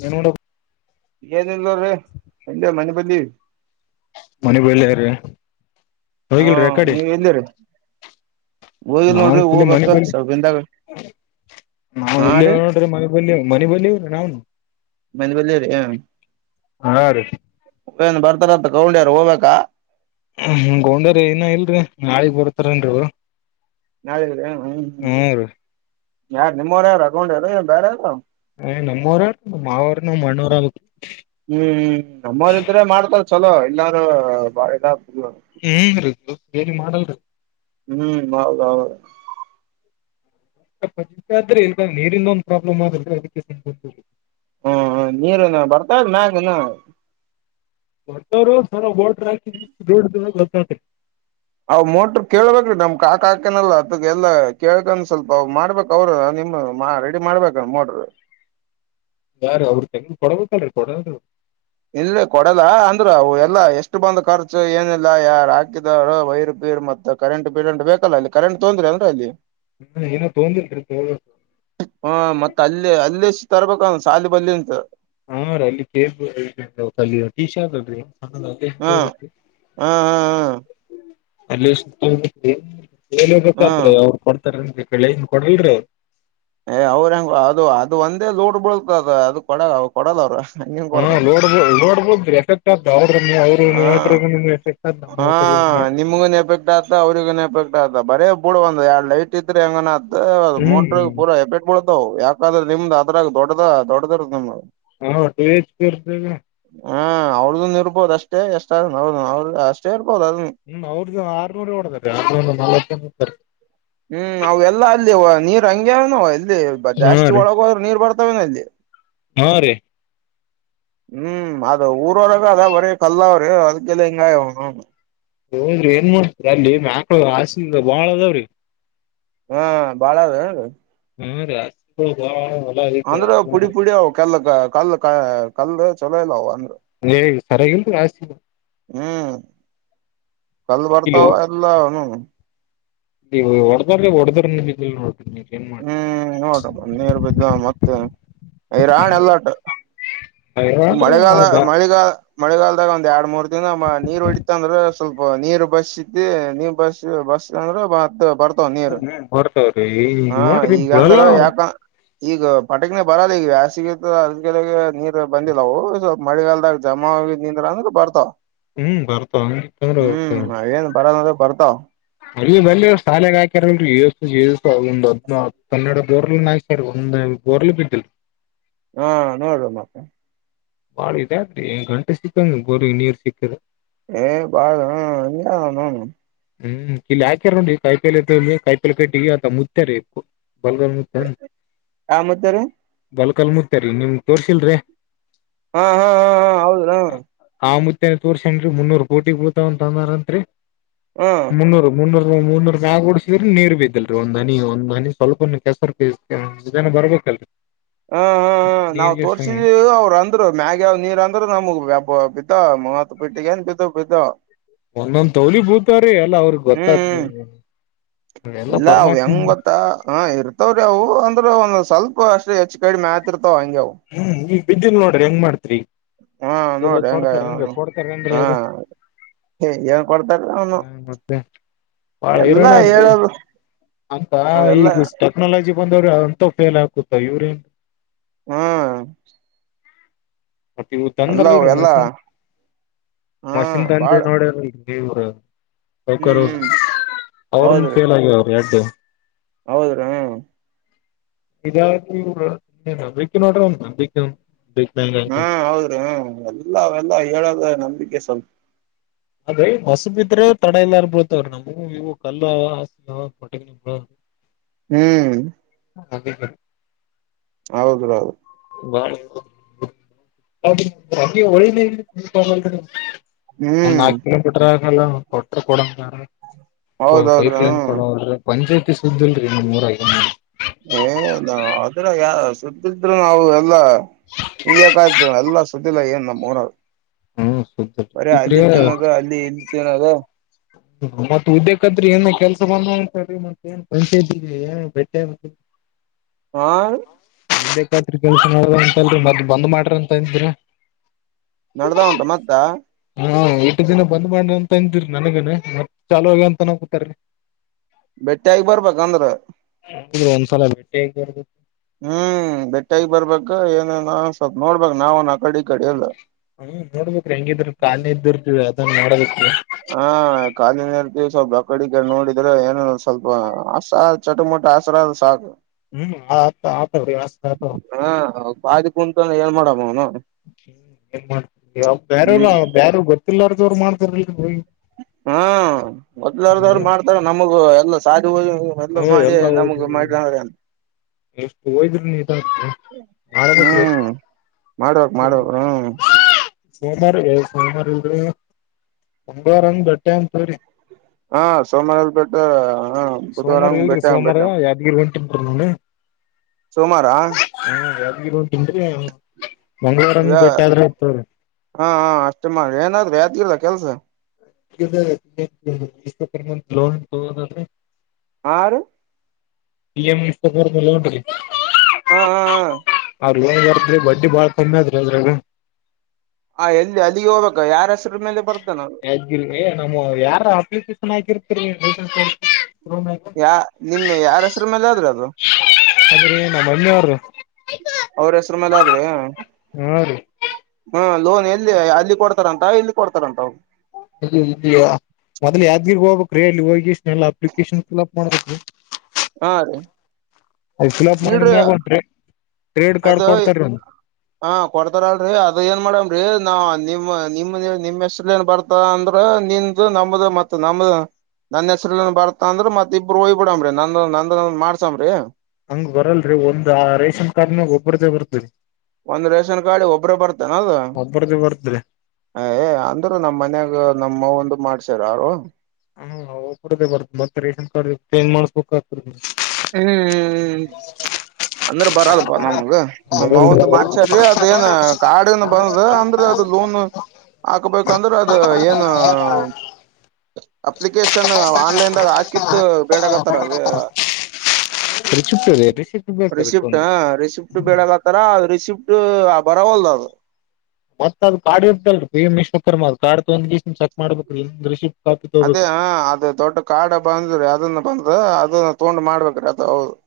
ನಿ ಏನಲ್ಲ ಅವ್ರ ಎಲ್ಲ ಮಣಿಪಲ್ಲಿ ಮನೆ ಬಳ್ಳಾರೀ ಹಾ ನೀವ ಎಲ್ಲಿರಿ ಹೋಗಿಲ್ ನಾವ ನೋಡ್ರಿ ಮನೆ ಹೋಗ್ಬೇಕ ಬ ಸ್ವಲ್ಪ ದಿನದಾಗ ನಾವ ಹಾ ಇಲ್ಲಿ ರೀ ನೋಡ್ರೆ ಮನೆ ಬ ಮನೆ ಬಲಿವ್ರನ್ನು ಮನ ಬಲ್ಲರಿ ಹ ಹಾ ರೀ ಏನ್ ಬರ್ತಾರತ್ತ ಕಗೊಂಡಿಯಾರ ಹೋಗ್ಬೇಕಾ ಹ್ಮ ಗೋಡರ ಏನ ಇಲ್ರಿ ನಾಳಿಗ್ ಬರ್ತಾರನ್ ನಾರ ಹ್ಮ್ ಹ್ಮ್ ರೀ ಯಾರು ನಿಮ್ಮವರ ಯಾರು ಹಗೊಂಡಾರ ಬೇರೆ ಯಾರೋ ನಮ್ಮ್ರ ನ ಮಾವರು ನ ಮಣ್ಣವರ ಹ್ಮ್ ಹ್ಮ್ ನಮ್ಮರ್ ಇದ್ರೆ ಮಾಡ್ತಾರ ಚಲೋ ಎಲ್ಲಾರ ಬಾಳೆಗ ಹಏರದು ಬೇನ್ ಮಾಡಲ್ ಹ್ಮ್ ಹೌದ್ದು ಪ ಆದ್ರೆ ಇ ನೀರಿಂದ ಒಂದಂದು ಪ್ರಾಬ್ಲಮ್ ಆಗ ಅದಕ್ಕೆ ಹ್ಮ್ ನೀರುನ ಬರ್ತದ್ ಮ್ಯಾಗ ನ ಒಟ್ಟವರು ಸರ ಹಾಕಿ ದೊಡ್ ದ ಗೊತ್ತಾ ಅವ್ ಮೋಟ್ರ ಕೇಳ್ಬೇಕ್ರೀ ನಮ್ ಕಾಕಾಕನಲ್ಲ ಅದ ಎಲ್ಲಾ ಕೇಳಗನ್ ಸ್ವಲ್ಪ ಅವ್ ಮಾಡ್ಬೇಕು ಅವ್ರ ನಿಮ ಮಾ ರೆಡಿ ಮಾಡ್ಬೇಕ ನೋಡ್ರರು ಯಾರ ಅವ್ರರು ತಂಗ್ ಕೊಡಬೇಕಲ್ರೀ ಕೊಡರು ಇಲ್ಲ ಕೊಡಲ್ಲ ಅಂದ್ರ ಎಲ್ಲಾ ಎಷ್ಟು ಬಂದ್ ಖರ್ಚು ಏನಿಲ್ಲ ಯಾರ ಹಾಕಿದಾರ ವೈರ್ ಪೀರ್ ಮತ್ ಕರೆಂಟ್ ಬಿಡಂಟ್ ಬೇಕಲ್ಲ ಇಲ್ಲಿ ಕರೆಂಟ್ ತೊಂದ್ರೆ ಅಂದ್ರೆ ಇಲ್ಲಿ ಹ್ಮ ಏನೋ ತೊಂದಿಲ್ರಿ ತೋ ಹಾ ಮತ್ತ ಅಲ್ಲೇ ಅಲ್ಲ ಎಷ್ಟು ತರ್ಬೇಕ ಸಾಲಿ ಬಲ್ಲಿ ಅಂತ ಹಾ ರೀ ಅಲ್ಲಿ ಕೇಬ್ ಟೀ ಶರ್ ಅಲ್ ಹ್ಮ ಹ್ಮ ಹ್ಮ್ ಅಲ್ಲಿ ಹ್ಮ್ ಹೇಬೇಕತ್ ಹ್ಮ್ ಅವ್ರು ಕೊಡ್ತಾರನ್ ಕಳನ್ ಕೊಡಲ್ರರಿ ಏ ಅವ್ಹೆಂಗ ಅದು ಅದು ಒಂದೇ ಲೂಡ್ ಬಳತದ ಅದು ಕೊಡ ಕೊಡಲ್ಲ ಅವರು ಹಂಗಿಂಗ ಕೊಡ್ತಾರ ನ ನೋಡ್ಬೋದು ಎಫೆಕ್ಟ್ ಆದ ಅವ್ರ ಅವ್ರು ಹ ಎಫೆಕ್ಟ್ ಆದ ನಮ್ಮ ಹಾ ನಿಮ್ಗನ್ ಎಫೆಕ್ಟ್ ಆತ ಅವ್ರಗ ಎಫೆಟ್ ಆತ ಬರೇ ಬೂಡ ಒಂದ ಎರಡ್ ಲೈಟ್ ಇದ್ರೆ ಹೆಂಗ ಮೋಟ್ರ ಹ್ಮ್ ಪೂರ ಎಫೆಕ್ಟ್ ಡ್ಬಡ್ದವು ಯಾಕಂದ್ರೆ ನಿಮ್ದ್ ಅದ್ರಾಗ ದೊಡ ದೊಡ್ಡದರ್ದ ನಿಮ್ದ ಹಾಟೇಜ ಕರ್ದಗ ಹಾ ಅವ್ರ್ದನ್ ಇರ್ಬೋದ ಅಷ್ಟೇ ಎಷ್ಟಾದನ್ ಅವ್ರ ಅವ್ರ ಅಷ್ಟೇ ಇರ್ಬೋದು ಅದನ್ನ ಹ್ಮ್ ಅವ್ರದ್ದ ಆರ್ನೂರು ಓಡದಾರೆ ನ ಜತಾರೆ ಹ್ಮ್ ನಾವೆಲ್ಲಾ ಅಲ್ಲಿ ನೀರ್ ಹಂಗಗೆವ ನಾವ ಎಲ್ಲಿ ಹಾ ಜಾಸ್ತಿ ರೀ ಒಳಗೋದ್ರ ನೀರ್ ಬರ್ತಾವನ ಅಲ್ಲಿ ಹಾ ರೀ ಹ್ಮ್ ಅದ ಊರೊಳಗೆ ಅ ಬರ ಕಲ್ಲ ಅವರು ಅದಕ್ಕೆಲ್ಲ ಹೆಂಗಾಯ ಹೋದ್ರಿ ಏನ್ ಮಾಡ್ತರಿ ಅಲ್ಲಿ ಮಕ್ಳ ಆ ಬಾಳ ಅದಾವ್ರಿ ಹಾ ಬಾಳ್ರ ಏರಿ [unintelligible] ಹ್ಮ್ ರೀ [unintelligible] ಹ ಹ [unintelligible] ಅಂದ್ರ ಪುಡಿ ಪುಡಿ ಅವವು ಕಲ್ ಕಲ್ ಕ ಕಲ್ಲ ಚಲೋ ಇಲ್ಲ ಅವ ಅಂದ್ರ [unintelligible] ನೀ ಸರಿಾಗಿ ಆ [unintelligible] ಹ್ಮ್ ಕಲ್ ಬರ್ತಾವ ಎಲ್ಲನು [unintelligible] ನೀವು ಹೊಡದ್ರೀ ಹೊಡದ್ರ ನಿ ನೋಡ [unintelligible] ಹ್ಮ್ ನೋಡ್ರ ನೀರು ಬಿದ್ದ್ ಮತ್ತೆ ಹೈ ರಾಣ ಎಲ್ಲಾಟ [unintelligible] ಮಳೆಗಾಲ ಅದ ಮಳೆಗಾಲ ಮಳೆಗಾಲದಾಗ ಒಂದ್ ಎರಡ್ ಮೂರ್ ದಿನ ನೀರ್ ಹೊಡತಂದ್ರ [unintelligible] ಸ್ವಲ್ಪ ನೀರ್ ಬಸ್ ಇತಿ ನೀ ಬಸ್ ಬಸ್ ಅಂದ್ರ ಬರ್ [unintelligible] ನೀರು ಬರ್ತವ್ರಿ ಹಾ ನೋಡ್ರಿ ಈಗ ಬಿಳಲ್ಲ ಅಂದ್ರ ಯಾಕ [unintelligible] ಈಗ ಪಟಕನ ಬರಲ್ಲ ಈಗ ಯಾಸಗ ಅದ ಕೆಗೆ ನೀರ್ [unintelligible] ಬಂದಿಲ್ಲವು ಸ್ವಲ್ ಮಳಿಗಾಲದಾಗ ಜಮಾ ಆಿದ್ ನಿಂದ್ರ ಅಂದ್ರ ಬರ್ತಾವ ಹ್ಮ್ ಬರ್ತಾವ [unintelligible] ಹ್ಮ್ ಅವೇನ್ ಬರದ ಅದ ಬರ್ತಾವ [unintelligible] ಅ ಅಲ್ಲಿ ಸಾಲೆಗೆ ಹಾಕ್ಯಾರಲ್ದ್ ಕನ್ನಡ ದೋರ್ [unintelligible] ರಿ ಒಂದು ಬೋರ್ಲು ಬಿದ್ದಲ್ ಹಾ ನೋಡುವ ಮತ್ತೆ ಬಾಳ ಇ ಆದ್ರೀ ಗಂಟೆ ಸಿಕ್ಕಂಗ ಬೋರಿ ನೀರ್ ಸಿಕ್ಕದೆ ಏ ಬಾಳ್ ಯ ನನು [unintelligible] ಹ್ಮ್ ಇಲ್ಲಿ ಹಾಕ್ಯಾರನ್ ರ ಕಾಯಿಲ್ ಕಾಯಿಲ್ ಕಟ್ಟಿಗೆ ಆ ಮುತ ರ [unintelligible] ಬಲ್ಗ [unintelligible] ಆ ಮತ್ತಾರೆ [unintelligible] ಬಲಕಲ್ ಮುುತ್ತರಿ ನಿಮ್ ತೋರ್ಸಿಲ್ರರಿ [unintelligible] ಹಾ ಹಾ ಹಾ ಹಾ ಹೌದಾ [unintelligible] ಆ ಮುುತ್ತತ್ ವರ್ಷ ಏನ್ರಿ ಮುನ್ನೂರು ಕೋಟಿ ಬೂತಾವ ಅಂತ ಅಂದಾರಂತ್ರಿ [unintelligible] ಹ್ಮ [unintelligible] ಮುೂರು ಮುನ್ನೂರು ಮುನ್ನೂರು ಬಾಗ ಡಸಿದ್ರೆ ನೀರ್ ಬಿದ್ದಲ್ರಿ ಒಂದ ಹನಿ ಒಂದ ಹನಿ ಸ್ವಲ್ಪ ಕೆಸರ್ [unintelligible] ಜನ ಬರ್ಬೇಕಲ್ರಿ [unintelligible] ಹ್ಮ್ ಹ್ಮ ಹ ನಾವ್ ನೀರ್ಗೆ ತೋರ್ಸಿದ ಅವ್ರ [unintelligible] ಅಂದ್ರರು ಮ್ಯಾಗಾವ್ ನೀರ್ ಅಂದ್ರ ನಮ್ಗ್ಬ್ ಬಿದ್ದ ಮತ್ ಪಿಟ್ಟಿಗೆ ಏನ್ ಬಿದ್ದ ಬಿದ್ದಾವ [unintelligible] ಒಂದೊಂದ್ ತೌಲಿ ಬೂತಾರೀ ಎಲ್ಲ ಅವ್ರಗ್ ಗೊತ್ತ ಹ್ಮ್ [unintelligible] ಇಲ್ಲ ಅವ ಹೆಂಗ್ ಗೊತ್ತ ಹ ಇರುತ್ತ [unintelligible] ವ್ರ ಅವು ಅಂದ್ರೆ ಒಂದ್ ಸ್ವಲ್ಪ ಅಷ್ಟ್ ಹೆಚ್ಚು ಕಡಿ ಮ್ಯಾತಿ ಇರ್ತಾವ ಹಂಗೆಯಾವು ಹ್ಮ್ ಬಿದ್ದಲ್ ನೋಡ್ರಿ ಹೆಂಗ ಮಾಡ್ತ್ರಿ ಹಾ ಎಲ್ಲ ನೋಡಿ ಹೆಂಗ ಕೊಡ್ತಾರೇನ್ರಿ ಕೊಡ್ತಾರೇಏನ್ ಹಾ ಅವರು ಏನ್ ಕೊಡ್ತಾರ ಅವನು ಹ್ಮ ಮತ್ತೆ ಬಾಳ ಎಲ್ಲಾ ಇರೋಣಾದ್ರಿ ಹೇಳದು ಅಂತ ಎಲ್ಲಾ ಈಗ ಟೆಕ್ನಾಲಜಿ ಬಂದವ್ರೆ ಅಂತ ಫೇಲ್ ಆಕುತ್ತ ಇವ್ರೇನ್ ಹ್ಮ್ ಮತ್ತೆ ಇವ ಎಲ್ಲ ತಂದರಲ್ರರಿ ಎಲ್ಲಾ ಮಷಿನ್ ಹಾ ಮಷಿನ್ ತಂದೆ ಬಾಳ ನೋಡರಲ್ರಿ ನೀವ ಹ್ಮ್ ಸೌಕರ್ ಹ್ಮ್ ಅವ್ರ ಫೇಲ್ ಆಗ ಎರಡು ಹೌದ್ರಾ ಇರ ನಂಬುಡ್ರ ನಂಬ ಹ್ಮ ಹೌದ್ರಿ ಹ ಎಲ್ಲೆಲ್ಲಾ ಹೇಳೋದ ನಂಬಿಕೆ ಸ್ವಲ್ಪ ಅದೆ ಹೊಸ ಬಿದ್ರೆ ತಡ ಎ ಇಲ್ಲರ್ಬಳ್ತವ್ರ ನಮ್ಗೆ ಹ ಇವು ಕಲ್ಲ ಹ ಹೊಟ್ಟಗ ಹ್ಮ್ ಹ ಹದೇ ಹೌದು ಹೌದು ಳ ಒಂದ್ ಹ್ಮ್ ನಾಕಕ್ ಕಿಲೋಮೀಟರ್ ಆಗಲ್ಲ ಕೊಟ್ರ ಕೊಡದ ಹೌದೌದ್ರ ಪೈಪ್ ಲೈನ್ ಕೊಡದ್ರ ಪಂಚಾಯಿತಿ ಸುದ್ದಲ್ರರಿ ನೀ ಮೂರ ಏ ಅದ್ರ ಯ ಸ್ದಿದ್ರರು ನಾವು ಎಲ್ಲಾ ಹಂಗ ಯಾಕಾಯ್ತಿ ಎಲ್ಲ ಸ್ದಿಲ್ಲ ಏನ್ ನಮ್ಮನರು ಹ್ಮ್ ಸುದ್ದಿಲ್ರಿ ಬರಿ ಇದ್ರಿ ಅಲ್ಲಿ ತಿನ್ನದ ಅಲ್ಲಿ ಇಲ್ಲಿ ತಿನ್ನದ ಹ ಮತ್ತ ಉದ್ದೇಕತ್ರಿ ಏನ್ ಕೆಲ್ಸ ಬಂದ ಮತ್ತ ಏನ್ ಪಂಚಾಯತಿಗೆ ಏನ್ ಬ [inaudible] ಹಾ ಎಂದ್ಕತ್ರಿ ಕೆಲ್ಸ ಮಾಡೋ ಅಂತಲ್ರಿ ಮದ್ ಬಂದ್ ಮಾಡ್ರಿ ಅಂತ ಅಂದಿರ ನಡ್ದ ಉಂತ ಮತ್ತ ಹಾ ಎಟ್ಟು ದಿನ ಬಂದ್ ಮಾಡಿ ಅಂತ ಅಂತಿರಿ ನನಗನ ಮತ್ ಚಾ ಆಗ ಅಂತನ ಕೂತಾರರಿ ಹ ಬೆಟ್ಟಿ ಆಗಿ ಬರ್ಬಂದ್ರ ಹೌದ್ರ ಒಂದ್ಸಲ ಬೆಟ್ಟಿರ್ ಹ್ಮ್ ಬೆಟ್ಟಗ ಬರ್ಬ ಏನ ಸ್ವಲ್ಪ ನೋಡ್ಬೇಕ್ ನಾವ ನ ಕಡೆ ಈ ಕಡೆ ಎಲ್ಲ ಹ್ಮ್ ನೋಡ್ಬೇಕೇರಿ ಹೆಂಗಿದ್ರ ಕಾಲಿ ಇದ ಇರ್ತವಿ ಅದನ್ನ ನೋಡಬೇಕು ಹಾ ಕಾಲಿನ ಇರ್ತೀವಿ ಸ್ವಲ್ಪ ಅಕ್ಕಡಿಗೆ ನೋಡಿದ್ರೆ ಏನ ಸ್ವಲ್ಪ ಹಸ ಚೊಟ ಮೊಟ ಆಸರ ಸಾಕ [unintelligible] ಹ್ಮ್ ಆತವಸ್ ಹಾ ಬಾದಿ ಕುಂತ ಏನ್ ಮಾಡಮ್ಮ ಅವನು ಹ್ಮ್ ಏನ್ ಮಾಡ್ತ ಅವ ಬೇರ್ರ ಹ್ಮ್ ಬ್ಯಾರ ಗೊತ್ತಿಲ್ಲಾರ್ದ ಅವ್ರು ಮಾಡ್ತಾರ ಹಾ ಮೊದ್ಲಾರದವ್ರು ಮಾಡ್ತಾರ ನಮಗ ಎಲ್ಲ ಸಾಧ ಹ ಎಲ್ಲ ಹದು ಎಷ್ಟು ಹೋಯದ್ರರು ನೀ ಮಾಡಬೇಕ್ರ ಹ್ಮ್ ಮಾಡ್ಬೇಕ್ ಮಾಡ್ಬೇಕ್ ಹ್ಮ್ ಸೋಮಾರ ಸೋಮಾರ ಒಂಬಾರಂಗ ಗಟ್ಟೆ ಅಂತರಿ ಹಾ ಸೋಮವಾರ ಬೆೇಟ ಹ ಬುಧವಾರ ಭೇಟೆ ಬೇಟ ನೀಂಟಿ ಸೋಮಾರಾ ಹಾ ಯ ಇಟನ್ರಿ ಮಂಗಗಳವಾರಂಗ ಹಾ ಬೆೇಟ್ಟೆ ಆದ್ರೆ ಇತವ್ರೀ ಹಾ ಅಷ್ಟೇ ಮಾಡ್ರಿ ಏನಾದ್ ಅಲ್ಲ ಕೆಲ್ಸ ಇಷ್ಟ ಪಮ ಲೋನ್ ತೋದಲ್ [unintelligible] ಆರು [unintelligible] ಇ ಎಲ್ಲಂಟದೆ [unintelligible] ಹಾ ಅವ್ರ ಹಾರದ್ರೀ ಬಡ್ಡಿ ಬಾಳ ಕಮ್ಮಿ ಆದ್ರಿ ಅದ್ರ [unintelligible] ಹ ಎಲ್ಲಿ ಅಲ್ಲಿಗೆ ಹೋಗ್ಬೇಕ ಯಾರ ಹೆಸ್ರ ಮೇಲೆ ಬರ್ತಾನ [unintelligible] ನಮ್ ಯಾರ ಅಪ್ಲಿಕೇಶನ್ ಆಕಿರ್ತರಿ ಲಸನ್ [unintelligible] ಯಾ ನಿಮೆ ಯಾರ ಹೆಸರು ಮೇಲೆ ಆದ್ರೂ ಅದು [unintelligible] ಅದ್ರೀ ನಮ್ಮ ಮಮ್ಮಿಯವ್ರು ಅವ್ರ ಹೆಸರು ಮೇಲದ್ರೆ [unintelligible] ಹಾ ರೀ ಹಾ ಲೋನ್ ಎಲ್ಲಿ ಅಲ್ಲಿ ಕೊಡ್ತಾರಂತ ಇಲ್ಲಿ ಕೊಡ್ತಾರಂತ [unintelligible] ಮೊದ್ ಯಾದಗಿರಿ ಹೋಗ್ಬೇಕ್ರೀ ಎಲ್ಲಿ ಹೋಗಿಷ್ಟ ಎಲ್ಲಾ ಅಪ್ಲಿಕೇಶನ್ ಫಿಲ್ಅಪ್ ಮಾಡ್ಬೇಕೀ [unintelligible] ಹಾ ಅದದೆ [unintelligible] ಅ ಫಲ್ಅಪ್ ಮಾಡಿದಾಗ ಒಂಧ ಟ್ರೇಡ್ ಕಾರ್ಡ್ ಅದು ಕೊಡ್ತಾರೀ ಒಂದು [unintelligible] ಹಾ ಕೊಡ್ತಾರಲ್ರರಿ ಅದ ಏನ್ ಮಾಡಮ್ರೀ ನಾವ ನಿಮ್ಮ್ ನಿಮ್ ನಿಮ್ಮ್ ಹೆಸ್ ಏನ್ ಬರ್ತ [unintelligible] ಅಂದ್ರೆ ನಿಂದುದು ನಮ್ದ ಮತ್ತ ನಮ್ದ [unintelligible] ನನ್ ಹೆಸ್ರ ಬರ್ತ ಅಂದ್ರ ಮತ್ ಇಬ್ಬರು ಹಯ್ಬ ಬಿಡಾಮ್ರಿ ನಂದ ನಂದ ಮಾಡಸಮ್ರಿ ಹಂಗ್ ಬರಲ್ರಿ ಒಂದ್ ಆ ರೇಷನ್ ಕಾರ್ಡ್ ಮೇಾಗ ಒಬ್ಬರ್ದೇ ಬರ್ದರಿ [unintelligible] ಒಂದ್ ರೇಷನ್ ಕಾರ್ಡಿ ಒಬ್ರ ಬರ್ತಾನದು ಒಬ್ಬರದೇ [unintelligible] ಬರ್ತರಿ ಅ ಏ ಅಂದ್ರೂ ನಮ್ಮ್ ಮನ್ಯಾಗ ನಮ್ಮ್ವ ಒಂದು ಮಾಡ್ಸಾರ ಯಾರು [unintelligible] ಹಾಬದೇ ಬರ್ ಮತ್ತೆ ರೇಷನ್ ಕಾರ್ಡ್ ಪಏನ್ ಮಾಡ್ಬೇಕಕ್ ಆಗ್ತ [unintelligible] ಹ್ಮ್ ಹ್ಮ್ ಹ್ಮ್ ಅಂದ್ರ ಬರಲ್ ಬ ನಮ್ಗ [unintelligible] ನಮ್ಮವಂದ ಮಾಡ್ಸಾರ್ರೀ ಅದ ಏನ್ ಕಾಡ ನ್ ಬಂದ ಅಂದ್ರ ಅದು ಲೋನ್ [unintelligible] ಹಾಕ್ಬೇಕಂದ್ರೆ ಅದ ಏನು [unintelligible] ಅಪ್ಲಿಕೇಶನ್ ಆನ್ಲೈನ್ದಾಗ ಹಾಕಿದ್ದು ಬೇಡಗತ್ತಾರ ಅದ [unintelligible] ಚಿಪ್ದೆ ರಿಚಿಟ್ಟ ಬೇಕ ಅದಕ್ಕೊಂದು [unintelligible] ಹ ರಿಸಿಪ್ಟ್ ಬೇಡಕ್ ಹತ್ತಾರ ಅ ರಿಸಿಪ್ಟ್ ಬರವಲ್ದ ಅದು [unintelligible] ಮತ್ತ ಅದು ಕಾರ್ಡ್ ಇರ್ತಲ್ರಿ ಪಿ ಎಂ ವಿಶ್ವಕ್ಕರ್ಮ ಅ ಕಾರ್ಡ್ ಒಂದ ದಿವಸ ಚಕ್ ಮಾಡ್ಬೇಕ ಇ ರಿ [unintelligible] ಅದೇ ಅದ ದೊಡ್ಡ ಕಾಡ ಬಂದ್ರೀ ಅದನ್ನ ಬಂದು ಅದನ್ನ ತೊಂಡು ಮಾಡ್ಬೇಕ್ರೀ ಅದ ಹೌದು [unintelligible]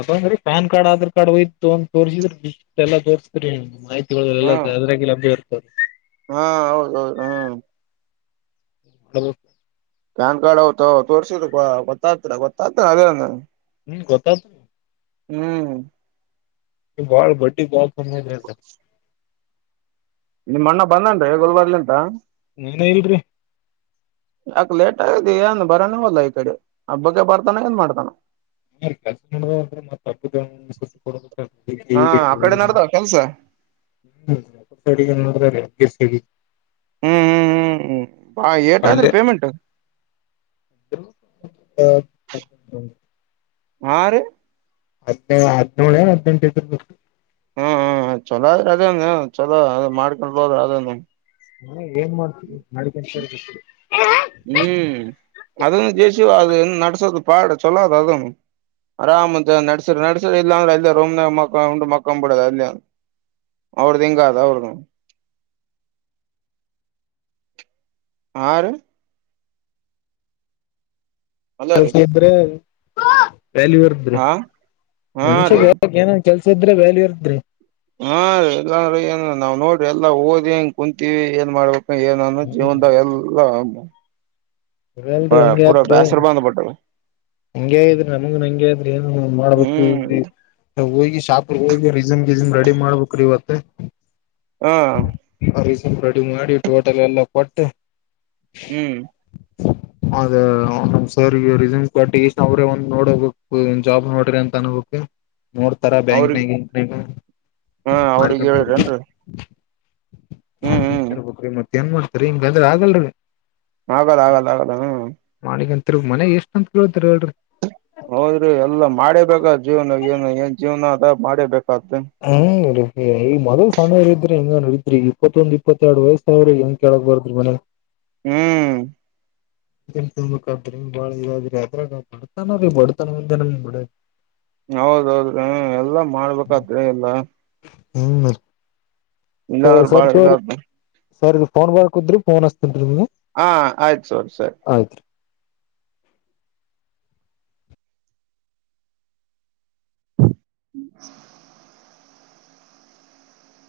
ಅಪ್ಪ ಅಂದ್ರೀ ಪ್ಯಾನ್ ಕಾರ್ಡ್ ಆಧಾರ್ ಕಾರ್ಡ್ ಹಯ್ತು ಅಂತ ತೋರ್ರಿಸಿದ್ರಿಸ ಎಲ್ಲ ತೋರ್ಸಿದ್ರಿ [unintelligible] ಲ್ಲ ಹ್ಮ್ ಅದರಾಗಿ ಲಭಿ ಇರ್ತದೆ [unintelligible] ಹಾ ಹೌದ ಹೌದು ಹ್ಮ್ ಹ ಪ್ಯಾನ್ ಕಾರ್ಡ್ ಅವ ತೋರ್ಸಿದ ಗೊತ್ತಾಗ್ತರ ಗೊತ್ತಾತ ಅದೇ ಹ್ಮ್ ಗೊತ್ತಾದ್ ಹ್ಮ್ ಈ ಬಾಳ್ ಬಡ್ಡಿ ಬಾಳ್ ಕಮ್ಮ ಇದ್ರೆ ಅ [inaudible] ನಿಮ್ ಅಣ್ಣ ಬಂದನ್ರಿ ಗೊಲ್ಬರ್ಲಿಂತ ನೀನ್ ಇಲ್ರಿ ಯಾಕ ಲೇಟ್ ಆಗಿದೆ ಅಏನ್ ಬರಾನೇವಲ್ಲ ಈ ಕಡೆ ಹಬ್ಬಕ್ಕೆ ಬರ್ತಾನ ಎನ್ ಮಾಡ್ತಾನ ಕೆಲಸ ಮಾಡೋಂದ್ರೆತ್ತ ತಪ್ಪು ಸ್ದಿ ಕೊಡ ಹಾ ಆ ಕಡೆ [inaudible] ನಡ್ದಾವ ಕೆಲ್ಸ ಹ್ಮಡಿಸ ಹ್ಮ್ ಹ್ಮ್ ಹ್ಮ್ ಹ್ಮ್ ಬಾ ಏಟಾದ್ರರು ಪೇಮೆಂಟ್ ಹ ಆರು ಹದ್ಳ ಹದ್ನೇಳೆ ಹದ್ಟ ಇದದುರ ಬು ಹ್ಮ್ ಹ್ಮ್ ಚಲೋದ್ರೆ ಅದೇನು ಚಲೋ ಅದು ಮಾಡ್ಕೊಂಡ್ ಹೋದ್ರ ಅದೇನು ಮ ಏನ್ ಮಾಡ್ತೀವಿ ನಡಿಕೆ ಸರು ಹ್ಮ್ ಅದು ಜೇಷಿವ ಅ ನಸೋದು ಪಾಡ ಚಲ್ಲ ಅದ ಆರಾಮ್ಂತ ನಡ್ಸಿರ್ ನಡ್ಸರ್ ಇಲ್ಲ ಅಂದ್ರ ಅಲ್ಲೇ ರೋಮ್ ಮ ಉಂಡ್ ಮಕ್ಕಕೊಂಡ್ ಬಿಡದ ಅಲ್ಲಿಂದ ಅವ್ರ್ದಂಗಾ ಅದು ಅವ್ರ್ದ ಆ ಅಲ್ಲ ರೀ ವ್ಯಾಲ್ಯೂ ಇರ್ದ್ರಿ ಹಾ ಹಾ ರೀ ಮನ್ಷ್ಯಗ್ ಹಕ್ ಏನ ಕೆಲ್ಸ ಇದ್ರೆ ವ್ಯಾಲ್ಯೂ ಇ ಇದ್ರಿ ಹಾ ರ ಇಲ್ಲ ಏನ್ ನಾವ್ ನೋಡ್ರಿ ಎಲ್ಲಾ ಓದ್ ಹೆಂಗ ಕುಂತೀವಿ ಏನ್ ಮಾಡ್ಬೇಕ ಏನಾನ ಹ್ಮ್ ಜೀವನದ ಎಲ್ಲ ಅ ಇ ಅಲ್ರಿ ಹಂಗಗೆಯಾತ್ರಿ ಬಂಧಟ್ಟಳ ಹಂಗಗೆ ಇದ್ರಿ ನಮಗ ಹಂ ಏನು ಮಾಡ್ಬೇಕು ಹ್ಮ್ ಇ ಹೋಗಿ ಶಾಪ ಹೋಗಿ ರೀಸನ್ ಗಿಸನ್ ರೆಡಿ ಮಾಡ್ಬೇಕ್ರೀ ಇವತ್ತ ಹಾ ಅ ಸ್ವಪ ರೆಡಿ ಮಾಡಿ ಟೋಟಲ್ ಎಲ್ಲ ಕೊಟ್ಟು ಹ್ಮ್ ಅದೇ ನಮ ಸಾರಿಗೆನ್ ಬಟ್ ಈ ಅವ್ರೇ ಒಂದು ನೋಡಬೇಕುನ್ ಜಾಬ್ ನೋಡ್ರಿ ಅಂತ ಅನ್ಬೇಕು ನೋಡ್ತರ ಅವ್ರಿಗೆ ಬ್ಯಾಂಕ್ನಾಗ ಹಾ ಅವ್ರಿಗೆ ಮಾಡ್ಕೊಂಡ ಹೇಳಿರೇನ್ರಿ ಹ್ಮ್ ಹ್ಮ್ ತರ್ ಬಕ್ ಮತ್ತತ್ ಏನ್ ಮಾಡ್ತರಿ ಹಿಂಗ್ ಬೆದ್ರ ಆಗಲ್ರರಿ ಆಗದ ಆಗಲ್ಲ ಆಗದ ಹ್ಮ ಮಿಗಂತತ್ರಿ ಮನೆ ಎಷ್ಟ ಅಂತ ಕೇಳ್ತರಿ ಹೇಳ್ರಿ ಹೋದ್ರಿ ಎಲ್ಲಾ ಮಾಡೇಬೇಕ ಜೀವನ ಏನು ಏನ್ ಜೀವನ ಅದ ಮಾಡೇಬೇಕತ್ ಹ್ಮ್ ಈ ಮೊದಲ್ ಸಣ್ಣರ ಇದ್ರೆ ಹಿಂಗ ನಡಿದ್ರಿ ಇಪ್ಪತ್ತೊಂದು ಇಪ್ಪತ್ತೆರಡು ವಯಸ್ಸ ಅವ್ರೀ ಏನ್ ಕೇಳಕ್ ಬರ್ದ್ರಿ ಮನಿ ಹ್ಮ ತುಂಬಕ್ಬಾಳ ಇದಾದ್ರಿ ಅದ್ರಾಗ ಬಡ್ತಾನೀ ಬಡ್ತಾನ ಮಂದ ಬಡ ಹೌದೌದ್ರೀ ಎಲ್ಲಾ ಮಾಡ್ಬೇಕಾದ್ರೆ ಎಲ್ಲ ಹ್ಮ್ ಸ ಇಲ್ಲಾಂದ್ರ ಬಾಳ ಸರ್ ತೋ ಇದ ಸರಿ ಫೋನ್ ಬ ಕುದ್ರಿ ಫೋನ್ ಹಸ್ತೇನ್ ರೀ ನಿಮ್ಗೆ ಹಾ ಆಯ್ತು ಸೋರ್ ಸರಿ ಆಯ್ತು ಹ್ಮ [unintelligible]